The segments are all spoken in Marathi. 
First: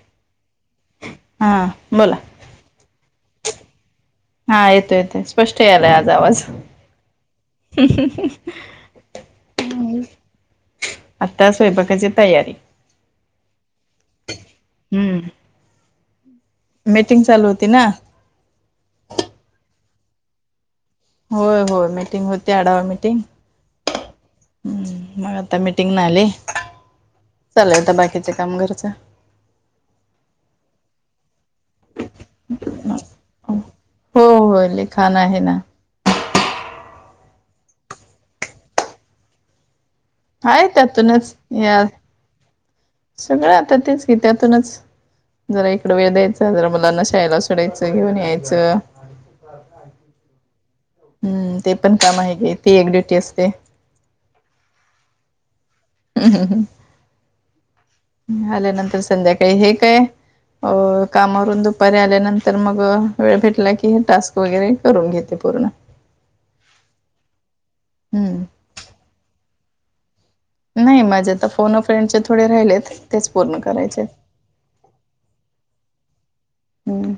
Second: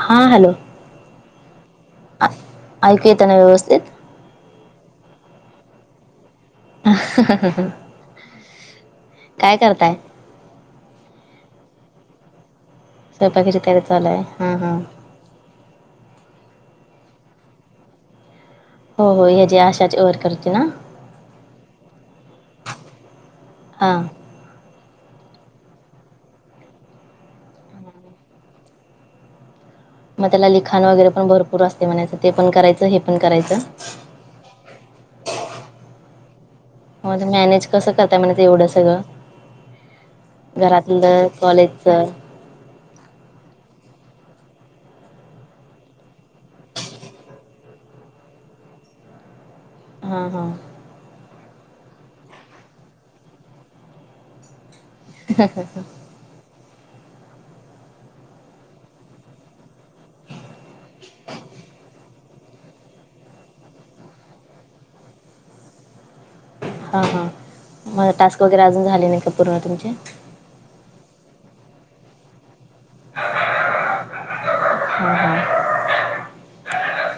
हा हॅलो. हा बोला ऐकू येतय ना व्यवस्थित? हा येतोय-येतोय स्पष्ट यालाय आज आवाज. ह काय करताय [inaudible] आता स्वयंपाकाची तयारी. स्वयंपाकाची तयारी चालूय. हा- हा हम्म मीटिंग चालू होती ना, हो- हो याची -आशाची वर्करची ना? होय -होय मिटिंग होती आढावा मिटिंग. हां हम. मग आता मीटिंग न आले [inaudible] चाला आता बाकीचं काम घरच. मग त्याला लिखाण वगैरे पण भरपूर असते म्हणायचं ते पण करायचं हे पण करायच. हो होय लिखाण आहे ना. मगज मॅनेज कसं करताय म्हणायच येवढं सगळं. आहे घरातलं त्यातूनच. या कॉलेजचं सगळं आता तेच की त्यातूनच जरा इकडं वेळ द्यायचा. जरा मलांना शाळेला सोडायचं घेऊन यायचं. [inaudible] हा हा हम्म ते पण काम [inaudible] आहे गे ती एक ड्युटी असते. ह ह ह [inaudible] [inaudible] आल्यानंतर संध्याकाळी हे ते कामावरून दुपारी आल्यानंतर तर मग वेळ भेटला की हे टास्क वगैरे करून घेते पूर्ण. हा हा [inaudible] मग टास्क हम्म वगैरे अजून झाले नाही का पूर्ण तुमचे? नाही माझ्या तर फोन फ्रेंडचे थोडे राहिलेत तेच पूर्ण करायचेत. [inaudible] [unintelligible] हम हम हम्म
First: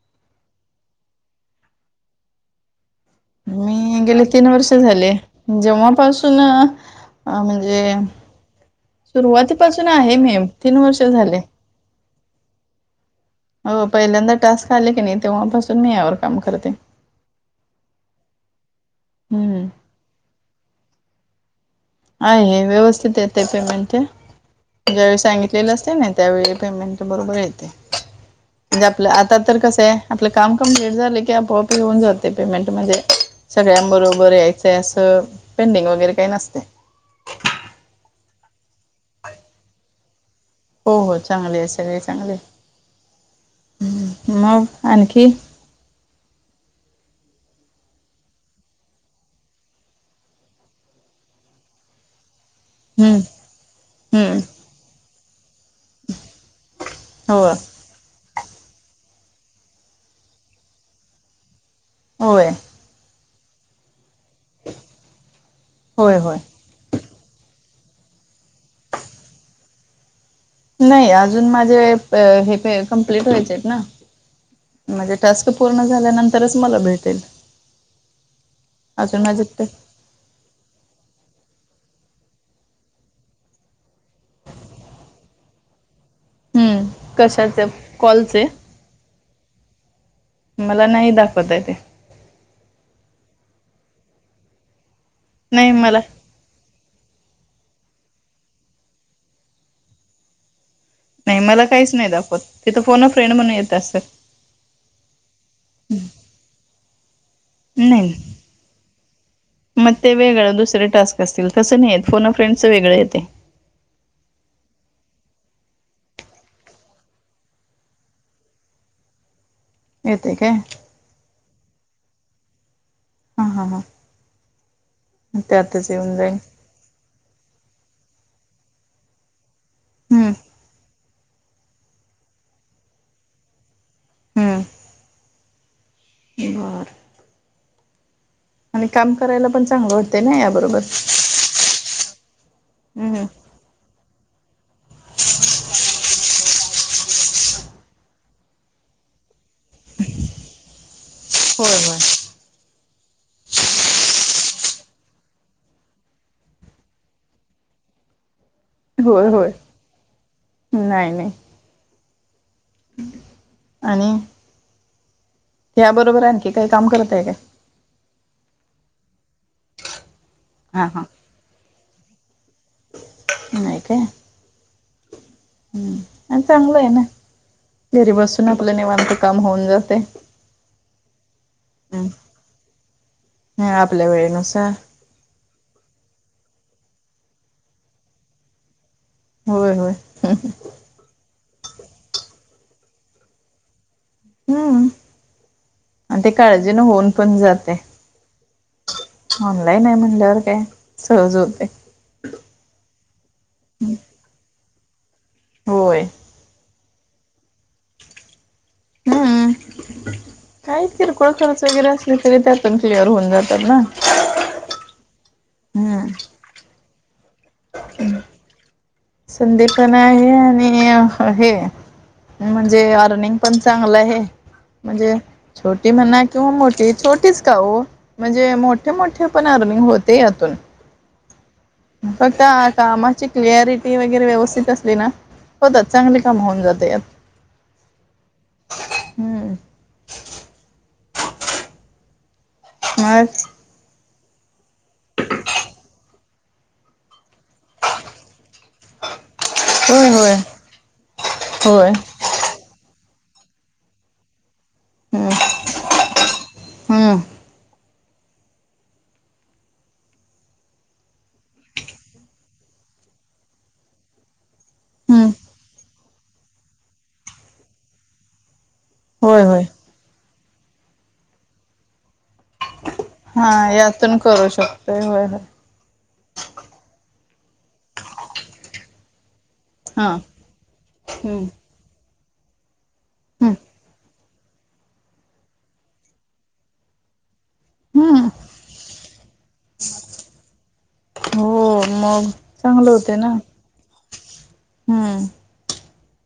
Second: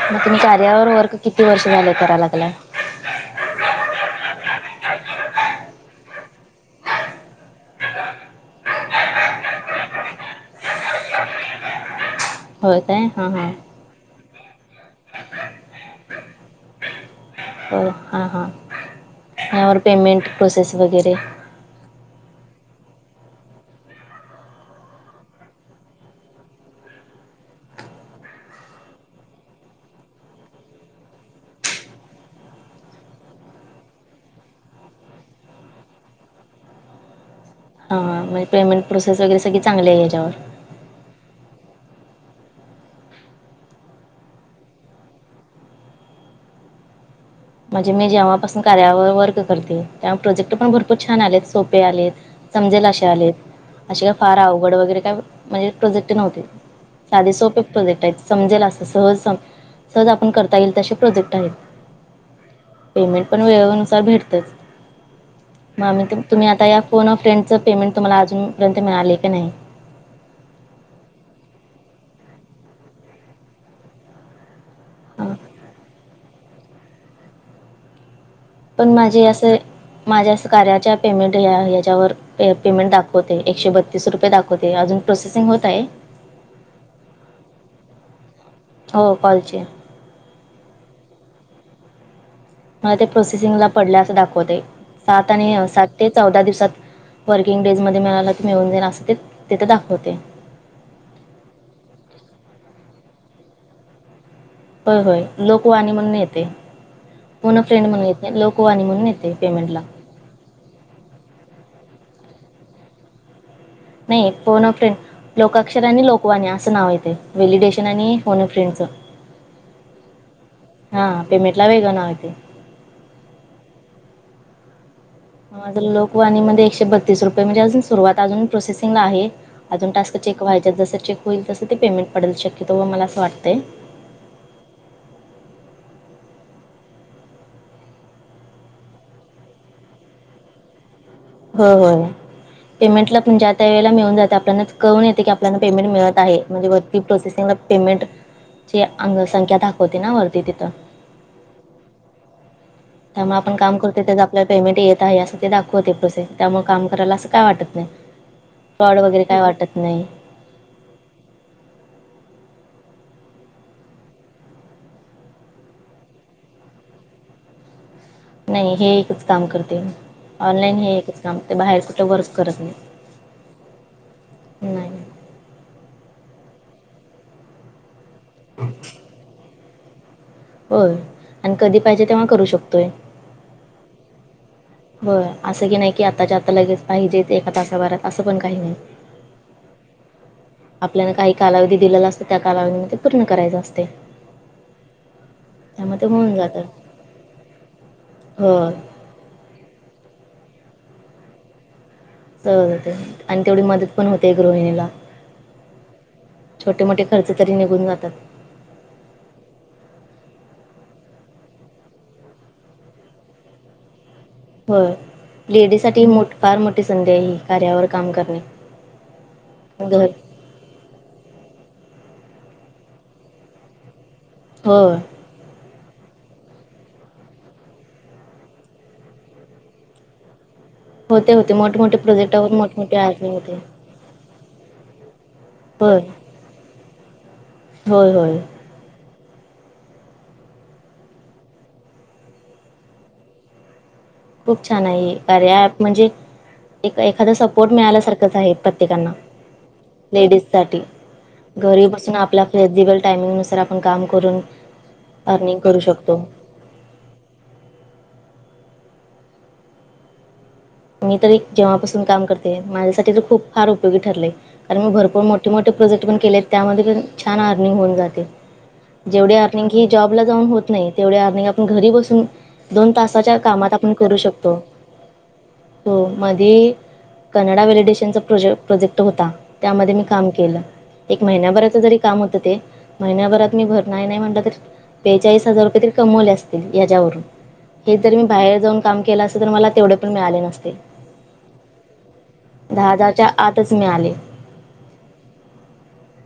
[inaudible] मग तुम्ही कार्यावर वर्क किती वर्ष झालेय कराय लागला? मी गेले तीन वर्ष झाले जेव्हापासून म्हणजे सुरुवातीपासून आहे मी तीन वर्ष झाले. होय काय हां- हां हो, पहिल्यांदा टास्क आले की नाही तेव्हापासून मी यावर काम करते. [inaudible] हो हां- हां हम्म यावर पेमेंट प्रोसेस वगैरे, आहे हे व्यवस्थित येते पेमेंट. ज्यावेळी सांगितलेलं असतय ना त्यावेळी पेमेंट बरोबर येते [inaudible] म्हणजे आपलं आता तर कसं आहे आपलं काम कमप्लेट झालं की आपोआपी होऊन जाते पेमेंट म्हणजे [inaudible] सगळ्यांबरोबर [inaudible] यायचंय असं पेंडिंग वगैरे काही नसतय. हां म्हणजे पेमेंट प्रोसेस वगैरे सगळी चांगली आहे ह्याच्यावर हो हो चांगले आहे सगळे चांगले.. हम्म मग आणखी [inaudible] माझे मी जेव्हापासून कार्यावर वर्क करते तेव्हा प्रोजेक्ट पण भरपूर छान आलेत सोपे आलेत. समजेल अशे हम्म आलेत अशे काय फार हम्म अवघड वगैरे काय म्हणजे प्रोजेक्ट नव्हते साध हो सोपे [inaudible] प्रोजेक्ट आहेत समजेल असं सहज सम- सहज आपण करता येईल तसेे प्रोजेक्ट आहेत. होय. पेमेंट पण वेळेनुसार भेटतेच मग आम्ही होय होय तुम्ही आता या. फो ऑफ फेंडचं पेमेंट तुम्हाला अजूनर्यंत मिळाले काी नाही? नाही अजून माझे हे कम्प्लीट व्हायचे आहेत ना? म्हणजे हां. टास्क पूर्ण झाल्यानंतरच मला भेटेल. पण अजून माझे असे ते माझ्या कार्याच्या पेमेंट या- हेज्याच्यावर पेमेंट दाखवते एकशे बत्तीस रुपये दाखवते अजून प्रोसेसिंग होत आहे. हम्म कशाचे कॉलचे? हो कॉलचे मला नाही दाखवत आहे ते मला ते प्रोसेसिंगला पडले अस दाखवते सात आणि नाही सात मला ते चौदा दिवसात वर्किंग डेज मध्ये मिळाला मिळून जाईल असं ते तेिथं दाखवते. नाही मला काहीच नाही दाखवत तिथं फोन फ्रेंड म्हणून येत असत. होय होय लोकवाणी म्हणून येतय. फोन फ्रेड म्हणून येते नाही लोकवाणी म्हणून येते पेमेंट ला मग ते वेगळं दुसरे टास्क असतील कसं नाहीेत फोन फ्रेंडस वेगळ येते. नाही पो न फ्रें लोकाक्षर आणि लोकवाणी असं नाव येते व्हलिडेशन आणि होनफिंच येत काय?? हा पेमेंट ला वेगळं नाव येतंय. हा हा हां माज येऊन जाईल लोकवाणी म एकशे बत्ती तीस रुपये म्हणजे अजून सुरुवात अजून प्रोसेसिंगला आहेजून टस्क हम्म चेक व्हायच्यात जसं चेक होईल तसं ते पेमेंट पडल शक्यतो व मला असं वाटतय. हमम. [unintelligible] आणि काम करायला पण चांगलं वाटतें ना या बरोबर. हो हो पेमेंटला हम्म पण जा त्या वेळेला मिळून जाते आपल्याला कळून येते की आपल्याला पेमेंट मिळत आहे म्हणजे वरती प्रोसेसिंगला पेमेंट. जची अंगसंख्या दाखवते ना वरती तिथं होय होय. त्यामुळे आपण काम करतो त्याच आपल्याला पेमेंट येत आहे. यासाठी दाखवते प्रोसेस त्यामुळे काम करायला असं काय वाटत नाही. फॉड वगैरे होय काय होय वाटत नाही. नाही नाही. आणि? या बरोबर आहे आण की काही काम करताय काय? नाही हे एकच काम करते ऑनलाईन हा हे हा एकच काम करते बाहेर कुठं वर्क करत नाही. नाहीय काय? नाही. हम्म आणि चांगलं आहे ना? घरी बसून आपलं निवांत काम होऊन जाते. हो आणि कधी पाहिजे तेव्हा करू शकतोय. नाय आपल्या वेळेनुसार होय असं की नाही की आताच्या आता लगेच पाहिजे एका तासाभरात असं पण काही नाही. होय होय. आपल्याला काही कालावधी दिलेला असतो त्या कालावधीमध्ये पूर्ण करायच असते. हम्म त्यामुळे आणि ते होऊन काळजी न होऊन पण जातय. अ ऑनलाईन हाय म्हणल्यावर काय सहज होतय. सहज होतय आणि तेवढी मदत पण होते गृहिणीला होय. छोटे मोठे खर्च तरी निघून जातात. हूं काही किरकोळ खर्च वगैरे असले तरी ते पण क्लिअर होऊन जातात ना होय लेडीजसाठी हम्म मो फार मोठी संधी आहे ही कार्यावर काम करणे. संधी पण घर आहे आणि हे म्हणजे अर्निंग पण चांगलं आहे होय म्हणजे छोटी म्हणा किंवा मोठी छोटीच का ओ म्हणजे मोठे मोठे पण अर्निंग होते यातून होते होते मोठेमोठे प्रोजेक्टावरून मोठे मोठे आर्निंग होते. ते वगैरे व्यवस्थित असली ना होतात होय चांगले काम होऊन जाते यात होय होय. हूं - [inaudible] खूप छान हाय हे कार्या म्हणजे एक एखादा सपोर्ट मिळाल्यासारखंच आहे. प्रत्येकांना होय होय लेडीज साठी घरी होय बसून आपला फेग्नजीबल टायमिंग नुसार आपण काम करून अर्निंग करू शकतो. हां मी तर जेव्हापासून काम करते माझ्यासाठी तर खूप फार उपयोगी ठरलय. कारण मी भरपूर हम्म मोठे मोठे प्रोजेक्ट पण केलेत त्यामध्ये पण छान अर्निंग होऊन जाते. जेवढी होय होय अर्निंग ही जॉबला जाऊन होत नाही तेवढी अर्निंग आपण घरी बसून दोन तासाच्या कामात आपण करू शकतो. होय होय होय. हो मधी कनडा व्हॅलिडेशनचा प्रोजे प्रोजेक्ट होता. त्यामध्ये मी हा काम केलं एक हम्म महिन्याभराच जरी काम होतं ते महिन्याभरात हम्म मी भर नाय नाय म्हटलं त बेचाळीस हजार रुपये तरी कमवले असतील याज्यावरून हे तरी मी हम्म बाहेर जाऊन काम केलं असते तरी मला तेवढे पण मिळाले नसते. हो मग चांगलं दहा होते हजारच्या ना आतच मिळाले हम्म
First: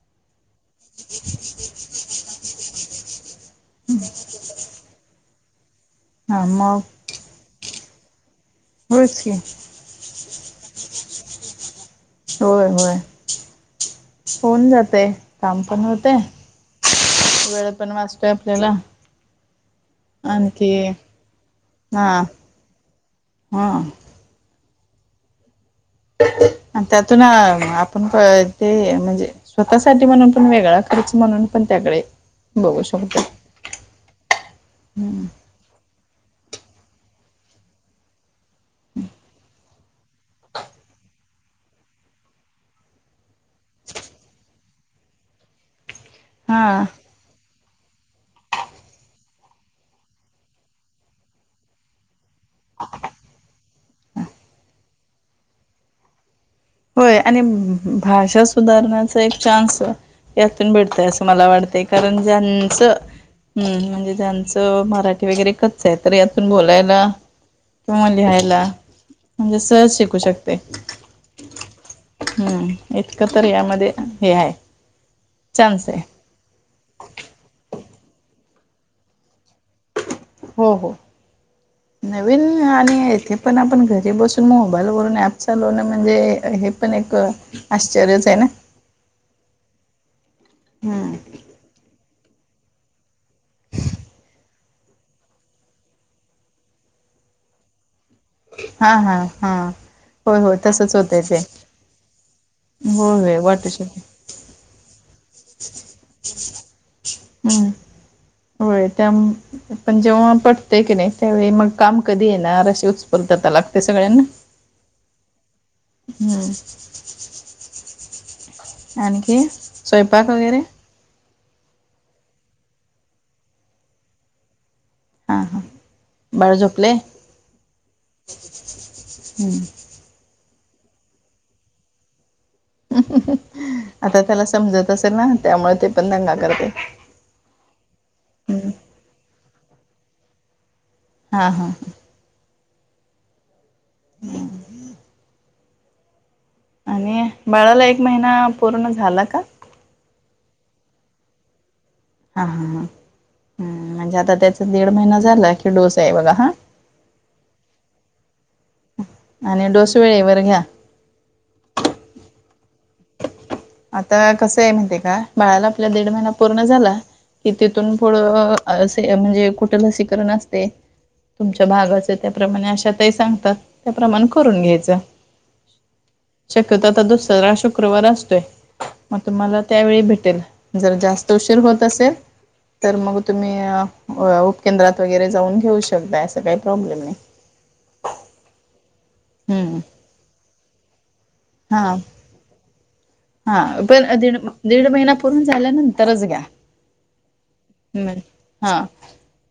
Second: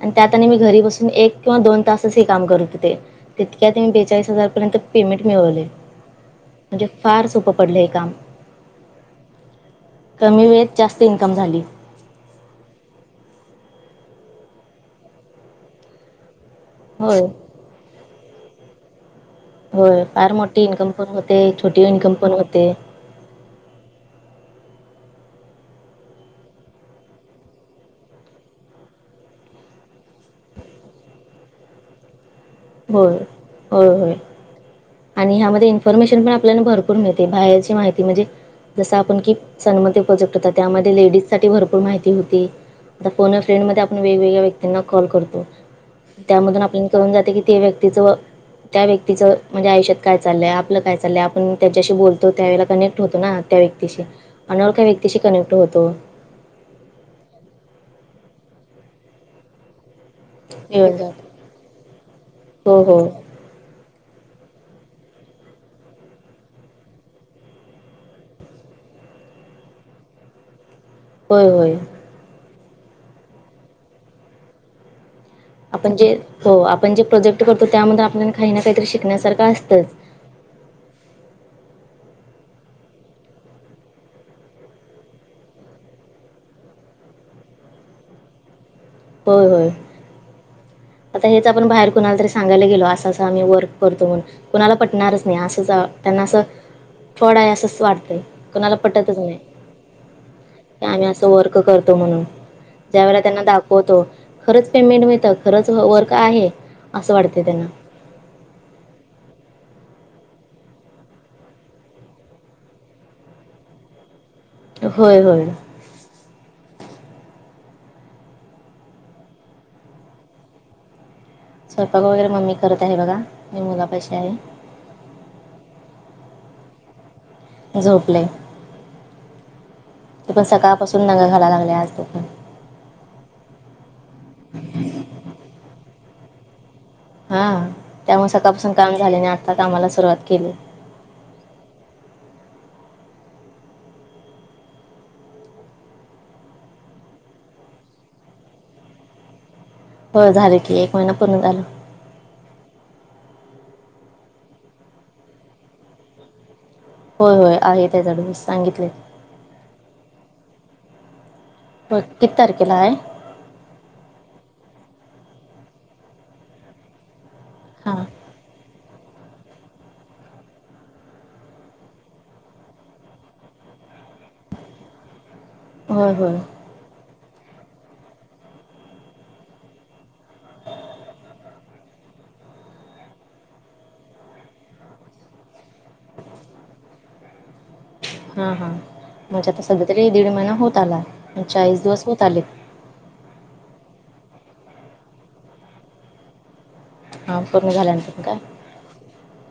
आणि त्यात आणि मी घरी बसून एक किंवा दोन तासच हे काम करत होते तितक्या मी बेचाळीस हजार पर्यंत पेमेंट मिळवलय. हा म फार सोपं पडलं हे काम होयच की, कमी वेळेत जास्त इन्कम झाली. होय होय होऊन जातय काम पण होतय. होय. वेळ पण वाचतोय आपल्याला होय फार मोठीे आणखी इन्कम पण होते छोटी हा इन्कम पण होते. हा आणि त्यातून अ आपण प ते म्हणजे स्वतःसाठी म्हणून पण वेगळा खर्च म्हणून पण त्याकडे बघू होय शकतो होय होय. आणि ह्यामध्ये इन्फॉर्मेशन पण आपल्याला भरपूर मिळते बाहेरची माहिती म्हणजे जस आपण की सन्मती प्रोजेक्ट होता त्यामध्ये लेडीज साठी भरपूर माहिती होती आता फोन अ फ्रेंड मध्ये आपण वेगवेगळ्या व्यक्तींना कॉल करतो त्यामधून हा आपल्या कळून जाते की ते व्यक्तीचं त्या व्यक्तीचं म्हणजे आयुष्यात काय चाललंय आपलं काय चाललंय आपण त्याच्याशी बोलतो त्यावेळेला कनेक्ट होतो ना त्या व्यक्तीशी आपण त्या व्यक्तीशी कनेक्ट होतो होय आणि भाषा सुधारण्याचा एक चान्स यातून मिळून भेटतय जातो असं मला वाटतय कारण ज्यांच हो हो हम्म म्हणजे ज्यांचं मराठी वगैरे कच्च आहे तर यातून बोलायला किंवा लिहायला म्हणजे सहज शिकू शकतय होय होय हम्म इतकं तर यामध्ये हे हाय आपण जे हो आपण जे प्रोजेक्ट करतो त्यामध्ये आपल्याला काही ना काहीतरी शिकण्यासारखं असतंच, हो हो [inaudible] नवीन आणि येथे पण आपण घरी बसून मोबाईलवरून ऍप चालवणं म्हणजे हे पण एक आश्चर्यच आहे ना होय होय हम! आता हेच आपण बाहेर कोणाला तरी सांगायला गेलो असं अस‌ं आम्ही वर्क करतो म्हणून, कुणाला पटणारच नाही असं त्यांना असं फ्रॉड आहे असंच वाटतंय, कुणाला हा पटतच हा नाही हा होय होय तसंच आम्ही होतय असं ते वर्क करतो म्हणून ज्या होय वेळेला होय त्यांना वाटू शकते दाखवतो खरंच पेमेंट मिळतं खरंच वर्क आहे असं वाटते त्यांना हम्म होय त्या पण जेव्हा पटतय की नाही त्यावेळी मग काम कधी येणार अशी उत्स्फूर्तता लागते सगळ्यांना होय होय हम्! आणि काय स्वयंपाक वगैरे स्वयंपाक वगैरे मम्मी करत आहे बघा मी मुला पशी आहे. हां हां बाळ झोपलय? झोपलय हम्म ते पण सकाळपासून दंगा घालायला लागले आज ते पण आता त्याला समजत असेल ना त्यामुळे ते पण दंगा करतय हा त्यामुळे सकाळपासून काम झाले नाही आणि आत्ता कामाला सुरुवात केली. हा हा हम् हम आणि बाळाला एक महिना पूर्ण झाला का? होय झालं की एक महिना पूर्ण झालं हा हा ह हम म्हणजे आता त्याचा दीड महिना झाला की डोस आहे बघा हा होय होय आहे त्याचा डोस सांगितलय आणि डोस वेळेवर घ्या. होय किती तारखेला हाय? आता कसं आहे माहित्ते काय बाळाला आपल्या दीड महिना पूर्ण झाला कि तिथून हां पुढं असे म्हणजे कुठ लसीकरण असते, तुमच्या भागाचं त्याप्रमाणे आशातही सांगतात त्याप्रमाणे करून घ्यायचं. होय होय! शक्यतो आता दुसरा शुक्रवार असतोय मग तुम्हाला त्यावेळी भेटेल जर जास्त उशीर होत असेल तर मग तुम्ही उपकेंद्रात वगैरे जाऊन घेऊ शकता असं काही प्रॉब्लेम नाही. हा हा म्हणजे आता हम्म सध्या तरी दीड महिना होत आला चाळीस हा दिवस होत आलेत हा पण दीड दीड महिना पूर्ण झाल्या नंतरच घ्या, हा पूर्ण झाले नय हा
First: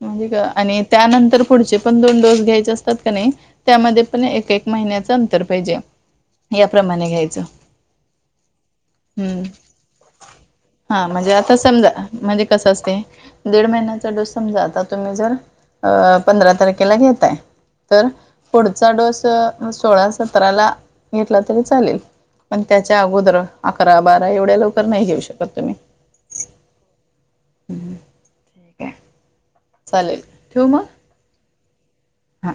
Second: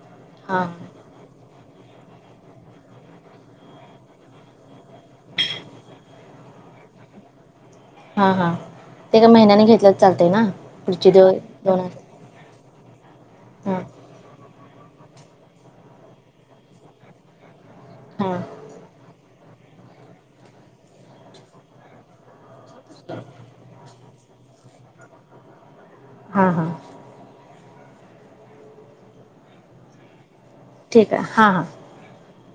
म्हणजे का हां आणि त्यानंतर पुढचे पण दोन डोस घ्यायचे असतात का नाही त्यामध्ये पण एक एक महिन्याच अंतर पाहिजे, याप्रमाणे घ्यायचं, हां हां! ते काय हम्म महिन्याने घेतलं तर चालतय ना हा पुढची म्हणजे आता समजा दोनत म्हणजे कसं असते दीड महिन्याचा डोस समजा आता तुम्ही जर अ पंधरा तारखेला घेताय तर, हा पुढचा डोस सोळा सतराला घेतला तरी चालेल, पण त्याच्या अगोदर अकरा बारा एवढ्या लवकर नाही घेऊ शकत तुम्ही, हा हा! ह् ठीक आहे चालेल ठिवू मग आ हा हा हा